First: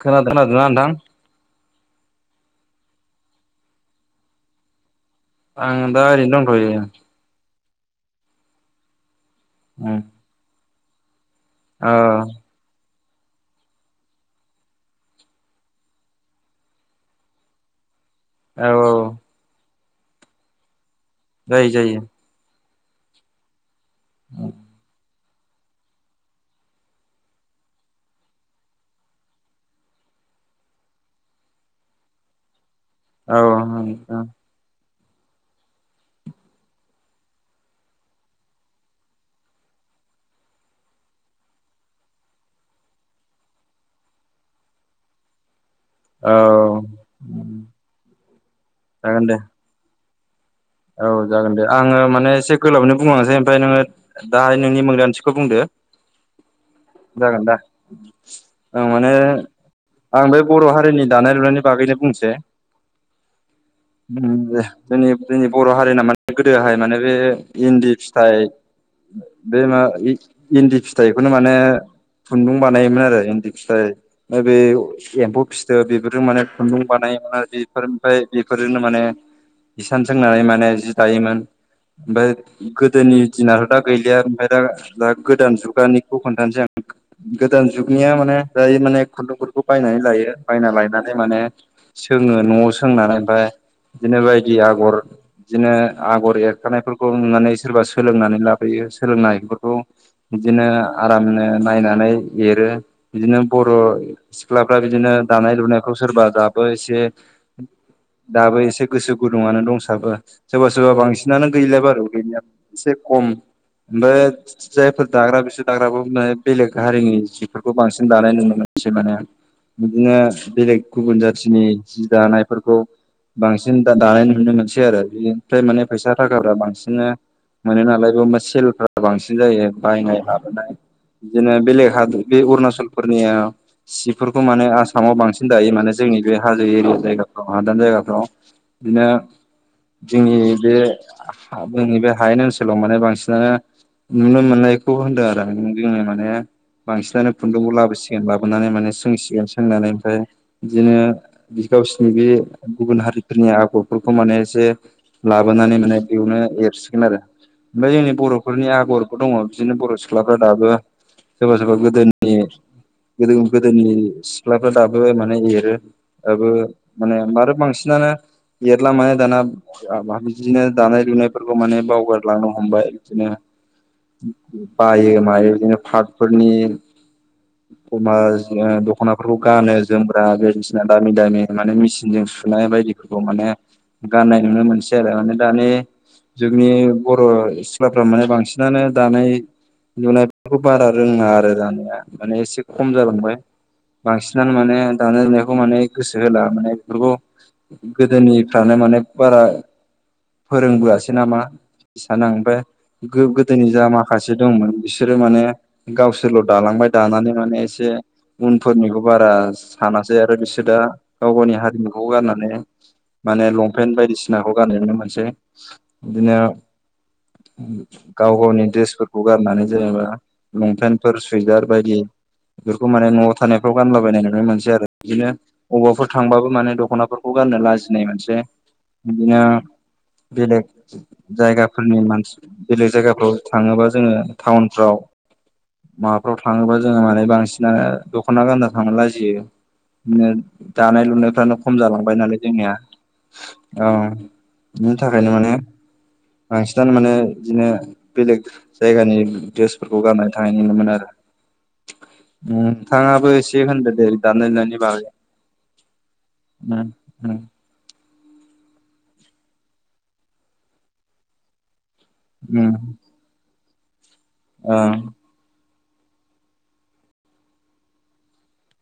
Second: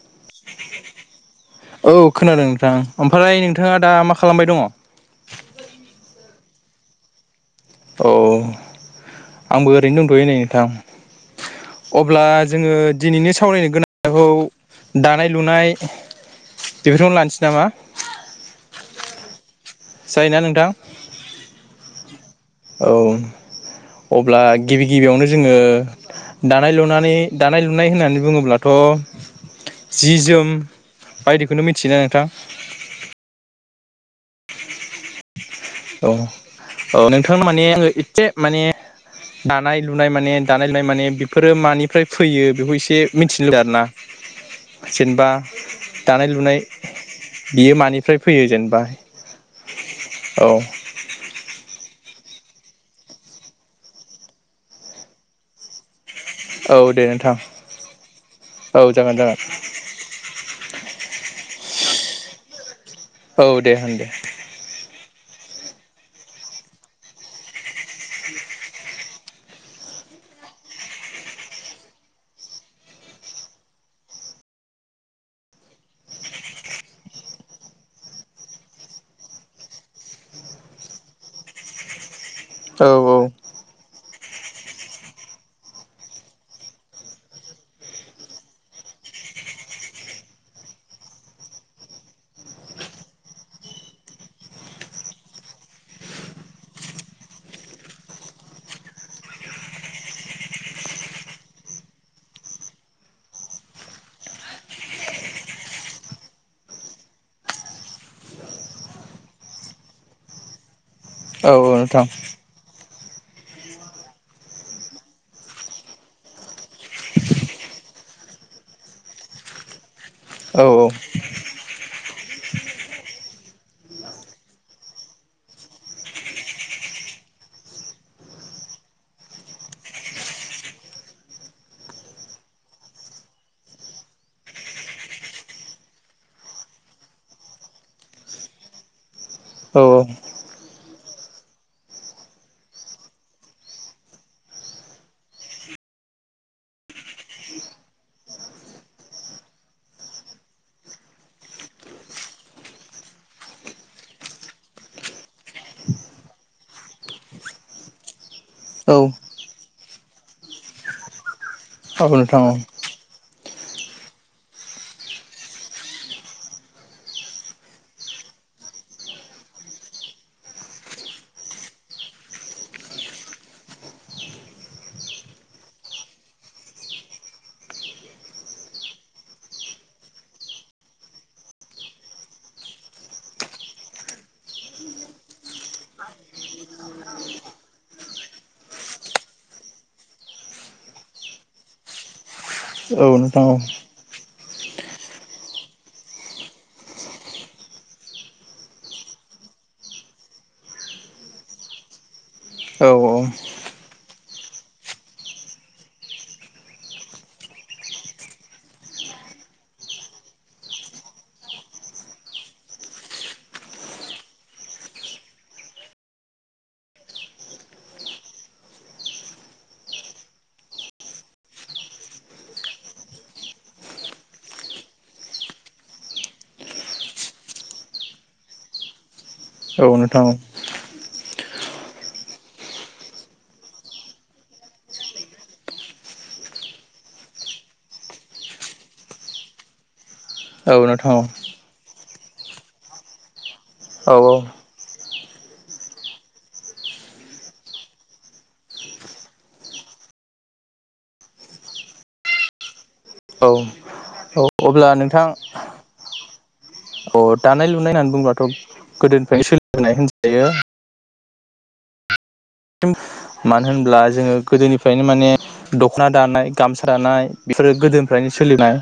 खोनादों खोनादोंना नोंथां? थां ओमफ्राय नोंथाङा दा मा खालामबाय दङ? आं दा ओरैनो औ आंबो उम ओरैनो दंथ'यो नै नोंथां। औ अब्ला जोङो दिनैनो सावरायनो गोनांखौ दानाय लुनाय बेफोरखौनो लानोसै नामा? औ औ। जायो ना नोंथां? जायो जायो। औ अब्ला गिबि गिबियावनो जोङो दानाय लुनानै दानाय लुनाय होननानै बुङोब्लाथ' जि जोम बायदिखौनो मिथियोना नोंथां? औ ओ ओ ओं। औ औ औ नोंथां माने आङो एदसे माने दानाय लुनाय माने दानाय लुनाय माने बेफोरो मानिफ्राय फैयो बेखौ इसे मिथिनो लुबैदों आरना। जेनबा दानाय लुनाय औ बियो मानिफ्राय फैयो जेनबा जागोन दे औ। औ जागोन दे आङो माने एसे गोलावैनो बुंलांसै ओमफाय नोङो दाहाय नोंनि मोनदांथिखौ बुंदो। औ दे नोंथां जागोन दा? औ ओं माने जागोन जागोन आं बे बर' हारिनि दानाय लुनायनि बागैनो बुंसै। औ दे होन दे। जोंनि जोंनि बर' हारिना माने गोदोहाय माने बे इन्दि फिथाइ बे मा इ-इन्दि फिथाइखौनो माने खुन्दुं बानायोमोन आरो इन्दि फिथाइ फाय बे एम्फौ फिथोब बेफोरजों माने खुन्दुं बानाय [unintelligible] बेफोर ओमफाय बेफोरजोंनो माने इस सान सोंनानै माने जि दायोमोन ओमफाय औ गोदोनि दिनाथ' दा गैलिया ओमफाय दा दा गोदान जुगानिखौ खनथानसै आं गोदान जुगनिया माने जाय माने खुन्दुंफोरखौ बायनानै लायो बायना लायनानै माने सोङो न'आव सोंनानै ओमफाय बिदिनो बायदि आगर बिदिनो आगर एरखानायफोरखौ नुनानै सोरबा सोलोंनानै लाबोयो सोलोंनायफोरखौ बिदिनो आरामनो नायनानै एरो बिदिनो बर' सिख्लाफ्रा बिदिनो दानाय लुनायखौ सोरबा दाबो ए दाबो एसे गोसो गुदुङानो दंसाबो सोरबा सोरबा बांसिनानो औ गैलाय बारु नोंथां गैनाया एसे खम ओमबेब जायफोर दाग्रा बिसोर दाग्राखौ ने बेलेग हारिनि जिफोरखौ बांसिन दानाय नुनो मोन एसे माने बिदिनो औ बेलेग गुबुन जाथिनि जि दानायफोरखौ बांसिन दा दानाय नुनो मोनसै आरो बेनिफ्राय माने फैसा थाखाफ्रा बांसिनो मोनो नालाय बेयामा सेलफ्रा बांसिन जायो बायनाय लाबोनाय बिदिनो बेलेग हाद बे अरुणाचलफोरनिया सिफोरखौ माने आसामाव बांसिन दायो माने जे जोंनि बे हाजो एरिया जायगाफ्राव हादान जायगाफ्राव बिदिनो औ जोंनि बे जोंनि बे हायेन ओनसोलाव माने बांसिनानो नुनो मोननायखौ होनदों आरो जोंनि माने बांसिनानो खुन्दुंखौ लाबोसिगोन लाबोनानै माने सोंसिगोन सोंनानै ओमफाय इदिनो गावसनि बे गुबुन हारिफोरनि आब गरफोरखौ माने एसे लाबोनानै माने बेयावनो एरसिगोन आरो ओमफाय जोंनि बर'फोरनि आगरबो औ दङ बिदिनो बर' सिख्लाफ्रा दाबो सोरबा सोरबा गोदोनि नोंथां गोदौ गोदोनि सिख्लाफ्रा दाबो माने एरो दाबो माने मारो बांसिनानो एरला माने दाना बिदिनो दानाय लुनायफोरखौ माने बावगारलांनो हमबाय बिदिनो बायो मायो इदिनो पारटफोरनि खमा जाडो दख'नाफोरखौ गानो जोमग्रा बायदिसिना दामि दामि माने मेसिनजों सुनाय बायदिफोर ग माने गाननाय नुनो मोनसै आरो माने दानि जोंनि बर' सिख्लाफ्रा माने बांसिनानो दानाय लुनायफोरखौ बारा रोङा आरो जानाया माने एसे खम औ जालांबाय नोंथां औ बांसि [unintelligible] नां माने दानाय लुनायखौ माने गोसो होला माने बेफोरखौ गोदोनिफ्रानो माने बारा फोरोंबोआसै नामा सान आं ओमफे औ गोदोनि जा माखासे दंमोन बिसोरो माने गावसोरल' दालां माय दानानै माने एसे उनफोरनिखौ बारा सानासै आरो बिसोर दा गाव गावनि हारि मुखौ गारनानै माने लंपेन्ट बायदिसिनाखौ गानो नुनोमोनसै इदिनो गाव गावनि दड्रेसफोरखौ गारनानै जेनेबा लंपेन्टफोर सुइजार बायदि बेफोरखौ माने न'आव थानायफ्राव गानलाबायनाय नुनो मोनसै आरो इदिनो अबाफोर थांबाबो माने दख'नाफोर खौ गाननो लाजिनाय मोनसै इदिनो नोंथां बेलेग जायगाफोरनि मानसि बेलेग जायगाफ्राव थाङोबा जोङो टाउनफ्राव माबाफ्राव थाङोबा जोङो माने बांसिनानो दख'ना गानना थांनो लाजियो बिदिनो औ दानाय नोंथां लुनायफ्रानो खम जाला बाय नालाय जोंनिया औ बिनि थाखायनो माने बांसिनानो माने बिदिनो बेलेग जायगानि ड्रेसफोरखौ गाननाय थानाय नुनो मोनो आरो नोंथाङाबो औ एसे होन्दो दे दानाय औ लुनायनि अब्ला बागै नोंथां [unintelligible] अ दानाय लुनाय होननानै बुंब्लाथ' गोदोनिफ्रायनो सोलिबोनाय होनजायो उम मानो होनोब्ला जोङो ओं गोदोनिफ्रायनो माने दख'ना दानाय गामसा दानाय बेफोरो गोदोनिफ्रायनो सोलिनाय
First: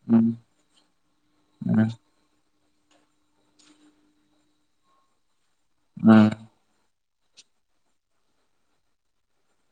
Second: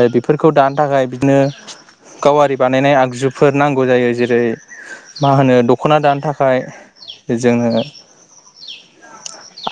ओ बेफोरखौ दानो थाखाय बिदिनो गावारि बानायनाय आगजुफोर नांगौ जायो जेरै मा होनो दख'ना दानो थाखाय जोङो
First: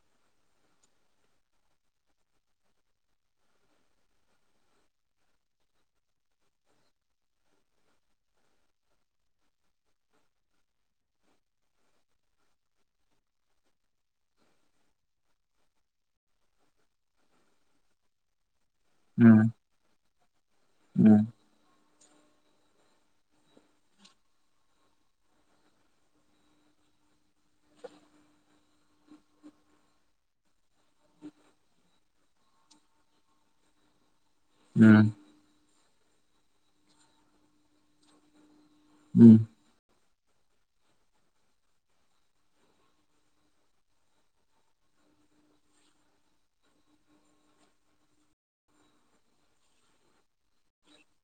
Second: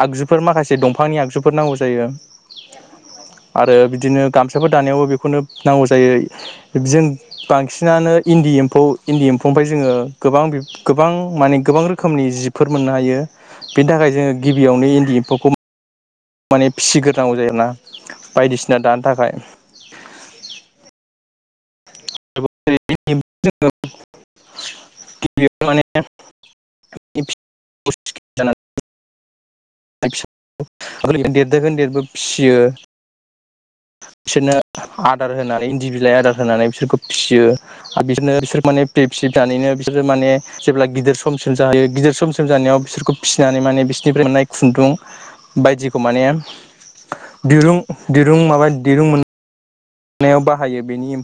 आगजुफोर माखासे दंफांनि आगजुफोर नांगौ जायो। [inaudible] आरो बिदिनो गामसाफोर दानायावबो बेखौनो नांगौ जायो। बि जों बांसिनानो इ न्दि एम्फौ इन्दि एम्फौनिफ्राय जोङो गोबां बि गोबां माने गोबां रोखोमनि जिफोर मोननो हायो। बिनि थाखाय जोङो गिबियावनो इन्दि एम्फौखौ माने फिसिग्रोनांगौ जायो आरोना? बायदिसि ना दानो थाखाय। [unintelligible] [unintelligible] [unintelligible] देरदोखोन देरबो फिसियो। बिसोरनो आदार होनानै इन्दि बिलाइ आदार होनानै बिसोरखौ फिसियो आरो बिदिनो बिसोर [unintelligible] माने जेब्ला गिदिर समसिम जाहोयो गिदिर समसिम जानायाव बिसोरखौ फिसिनानै माने बिसोरनिफ्राय मोननाय खुन्दुं बायदिखौ माने दिरुं दिरुं माबा दिरुं मोन नायाव बाहायो बेनि एम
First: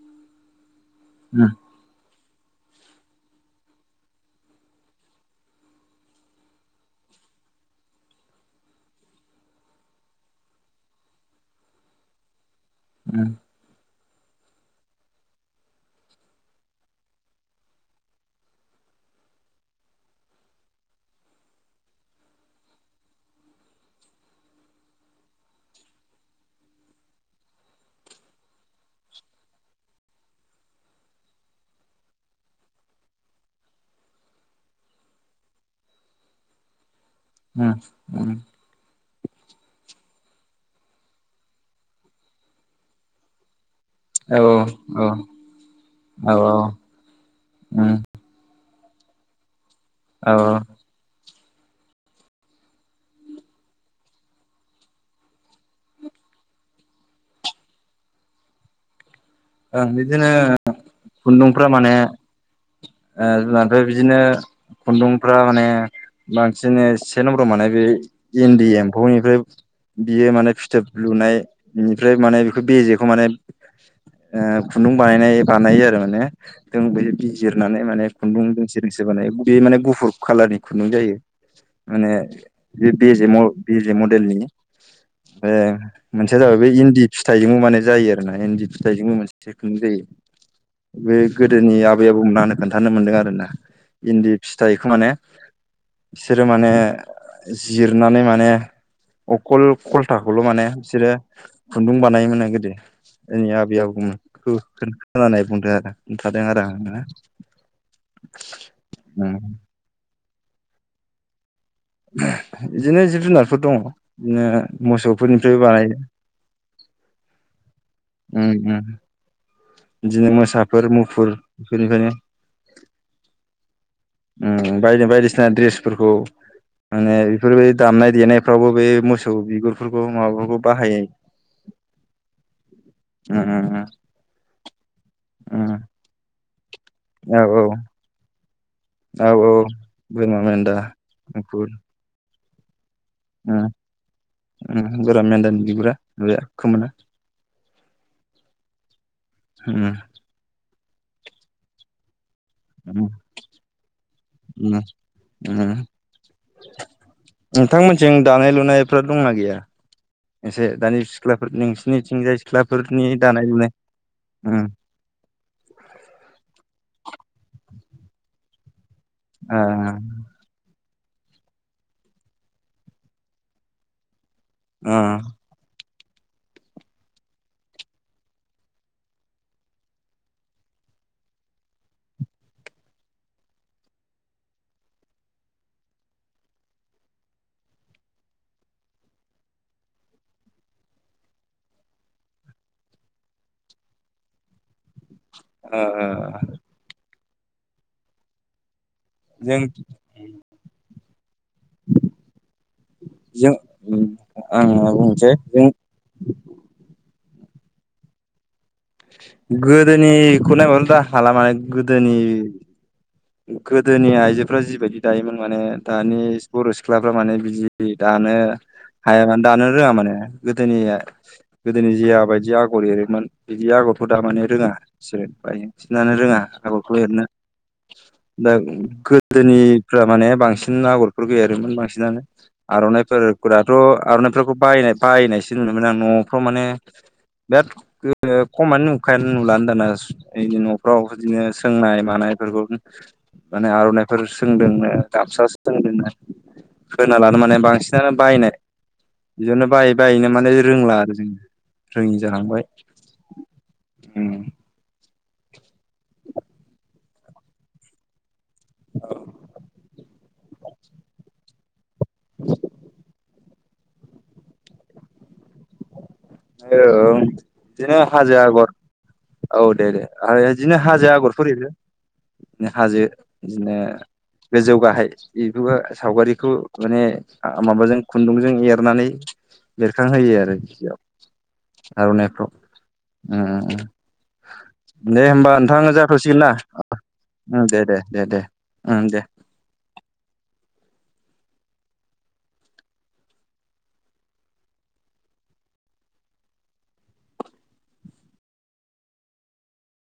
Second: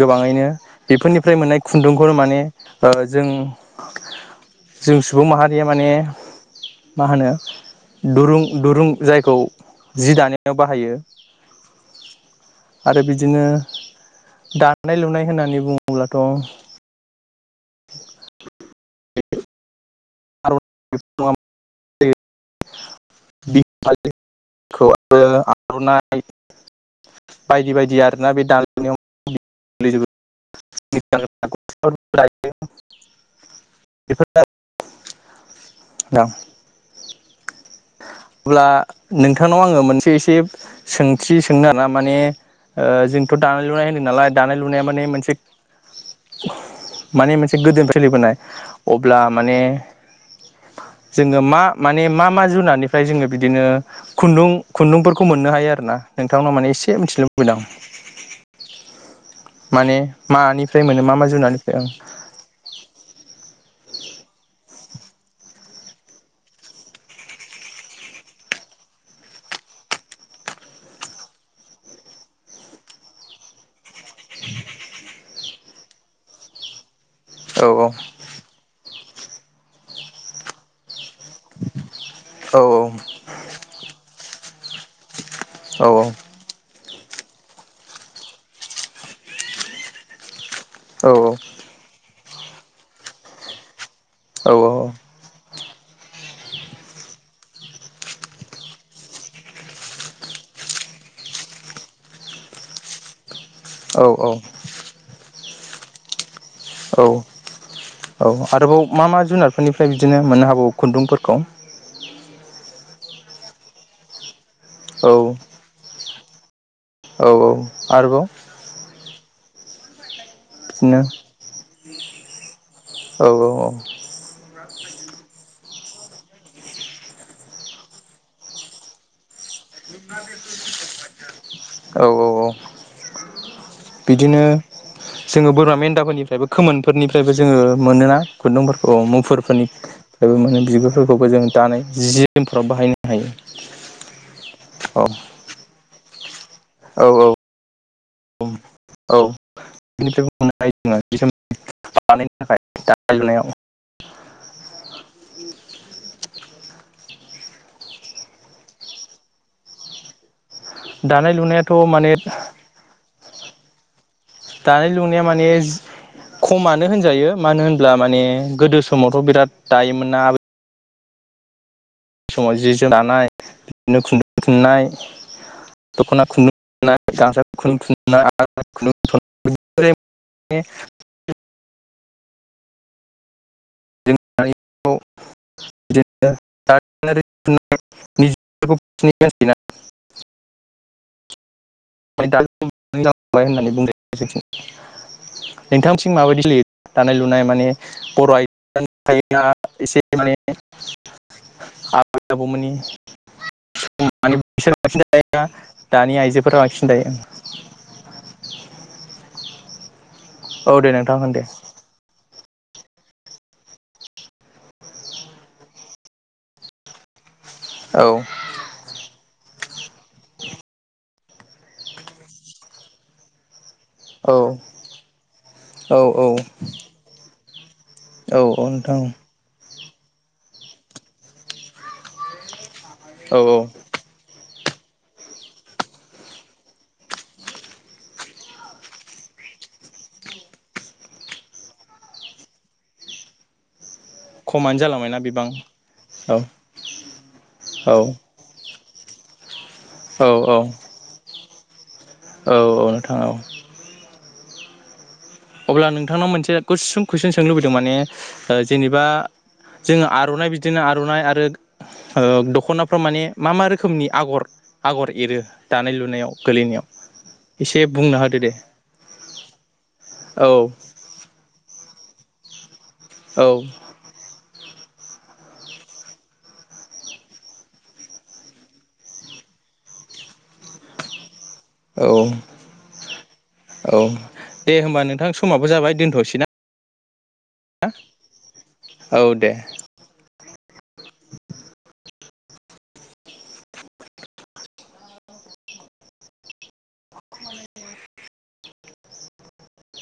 गोबाङैनो बेफोरनिफ्राय मोननाय खुन्दुंखौनो माने ओ जों जों सुबुं माहारिया माने मा होनो दुरुं दुरुं जायखौ जि दानायाव बाहायो [inaudible] आरो बिदिनो दानाय लुनाय होननानै बुङोब्लाथ' [unintelligible] [unintelligible] बायदि बायदि आरोना बे दानाय लुनायाव गोलैजोबो। [unintelligible] औ। उम। अब्ला नोंथांनाव आङो मोनसे जे सोंथि सोंनो आरोना माने ओ जोंथ' दानाय लुनाय होनदों नालाय औ दानाय लुनाया माने मोनसे औ माने मोनसे उम, गोदोनिफ्राय सोलिबोनाय। अब्ला माने औ औ। जोङो मा माने मा मा जुनारनि फ्राय जोङो बिदिनो खुन्दुं खुन्दुंफोरखौ मोननो हायो आरो ना? नोंथांनाव माने एसे मिथिनो लुबैदों आं। [inaudible] ओ बिदिनो मानिफ्राय मोनो मा मा खुन्दुंफ्रा जुनारनिफ्राय माने ओ ओ बिदिनो खुन्दुंफ्रा माने बांसिन से नाम्बराव मानाय बे इन्दि एम्फौनिफ्राय बियो माने फिथोब लुनाय बेनिफ्राय माने बेखौ बेजेखौ माने ओ खुन्दुं बानायनाय बानायो आरो माने जों बै औ बिजिरनानै माने खुन्दुं निसो बानाय बे माने गुफुर कालारनि खुन्दुं जायो माने औ बे जे म बेजे मडेलनि ए औ मोनसेया जाबाय बे इन्दि फिथाइजोंबो माने जायो आरोना इन्दि फिथाइजोंबो मोनसे थिखुनु जायो औ बे गोदोनि आबै आबौमोनानो खोन्थानो मोनदों आरोना इन्दि फिथाइखौ माने बिसोरो माने जिरनानै माने अखल खलथाखौल माने बिसोरो खुन्दुं बानायोमोन आरो गोदो जोंनिया आब बेयाव औ उम [unintelligible] खानानाय बुंदों आरो खोनथादों आरो आंनो। औ औ आरोबाव मा मा उम जुनारफोरनिफ्राय बिदिनो मोननो हाबावो खुन्दुंफोरखौ? बिदिनो जिब जुनारफोर दंङ बिदिनो औ मोसौफोरनिफ्राय बानायो। औ। आरोबाव उम उम। बिदिनो मोसाफोर बिदिनो मुफुर बेफोरनिफ्रायनो। औ औ औ। उम उम बाय बायदिसिना द्रेसफोरखौ माने बेफोरबायदि दामनाय देनायफ्रावबो बे मोसौ बिगुरफोरखौ माबाफोरखौ बाहायो। औ औ औ। उम उम बिदिनो जोंङो उम बोरमा मेन्दाफोरनिफ्रायबो खोमोनफोरनिफ्रायबो औ जोङो औ मोनोना? खुन्दुंफोरखौ औ औ मुफुरफोरनिफ्रायबो बोरमा माने मेन्दा बिगुरफोरखौबो जों गुफुर दानाय जि जोमफ्राव बाहायनो हायो उम औ उम बोरमा मेदानि बिगुरा [unintelligible] खोमोना। औ औ औ। उम [unintelligible] उम। दानाय लुनायाव उम उम नोंथांमोन जों दानाय लुनायफ्रा दंना गैया? एसे दानि दानाय सिख्लाफोर लुनायाथ' माने नोंसिनिथिंजाय सिख्लाफोरनि दानाय लुनाय उम दानाय लुनाया माने जि खमानो होनजायो मानो होनब्ला माने गोदो समावथ बिराद दायोमोन ना आ समाव जि जो दानाय बिदिनो खुन्दुं थुननाय। ओ दखना खुन्दुं। [unintelligible] ए। [unintelligible] बिदिनो। [unintelligible] [inaudible] [unintelligible] होननानै बुंदो जोंनिथिं। ओ नोंथांनिथिं माबायदि ओ सोलियो दानाय लुनाय माने बर' आइ [unintelligible] थायोना जों [unintelligible] एसे माने आबै आबौ मोननि। जों आं बुंनोसै [unintelligible] जों दानि आइजोफोरा ओं। गोदोनिखौ नायबा दे दा नोंथां हाला होन दे माने गोदोनि गोदोनि आइजोफ्रा जिबायदि दायोमोन माने दानि बर' सिख्लाफ्रा माने बिदि औ दानो हाया माने दानो रोंङा माने गोदोनिया गोदोनि जिया बायदि आगर एरोमोन। जि आगरखौ दा औ माने रोंङा बिसोरो बांसिनानो औ रोंङा आगरखौ एरनो। औ दा नोंथां गोदोनिफ्रा माने बांसिन आगरफोर एरोमोन बांसिनानो। आरनाइफोर औ औ फोराथ' आरनाइफोरखौ बायनाय बायनायसो नुयोमोन आं न'फ्राव माने बिराद ओ खमानो नुखायानो नुलानो दाना सो न'फ्राव बिदिनो सोंनाय मानाय नोंगौ उम माने आरनाय फोर खमानो सोंदोंना जालांबायना बिबां गामसासो सोंदोंना औ खोनालानो माने औ बांसिनानो बायनाय बिदिनो बायै औ बायैनो माने औ रोंला आरो जोंङो। औ औ नोंथां‌ औ। उम। अब्ला नोंथांनाव मोनसे गुसुं कुइसन सोंनो लुबैदों माने ओ जेनेबा जोंङो आर'नाइ बिदिनो आरनाइ आरो ओ दखनाफ्राव माने मा मा रोखोमनि आगर आगर एरो दानाय लुनायाव? ओ गोलैनायाव ओं एसे बिदिनो बुंना हाजो होदो दे आगर औ दे दे। आरो औ इदिनो हाजो आगरफोर एरो हाजो औ इदिनो गोजौ गाहाय बेफोरबो सावगारिखौ माने आ माबाजों खुन्दुंजों एरनानै बेरखांहोयो आरो औ आरनाय फ्राव ओंओं औ दे नोंथां होमबा समाबो नोंथां जाबाय दोनथ'सै जाथसिगोन ना ओ दे दे दे दे ओं दे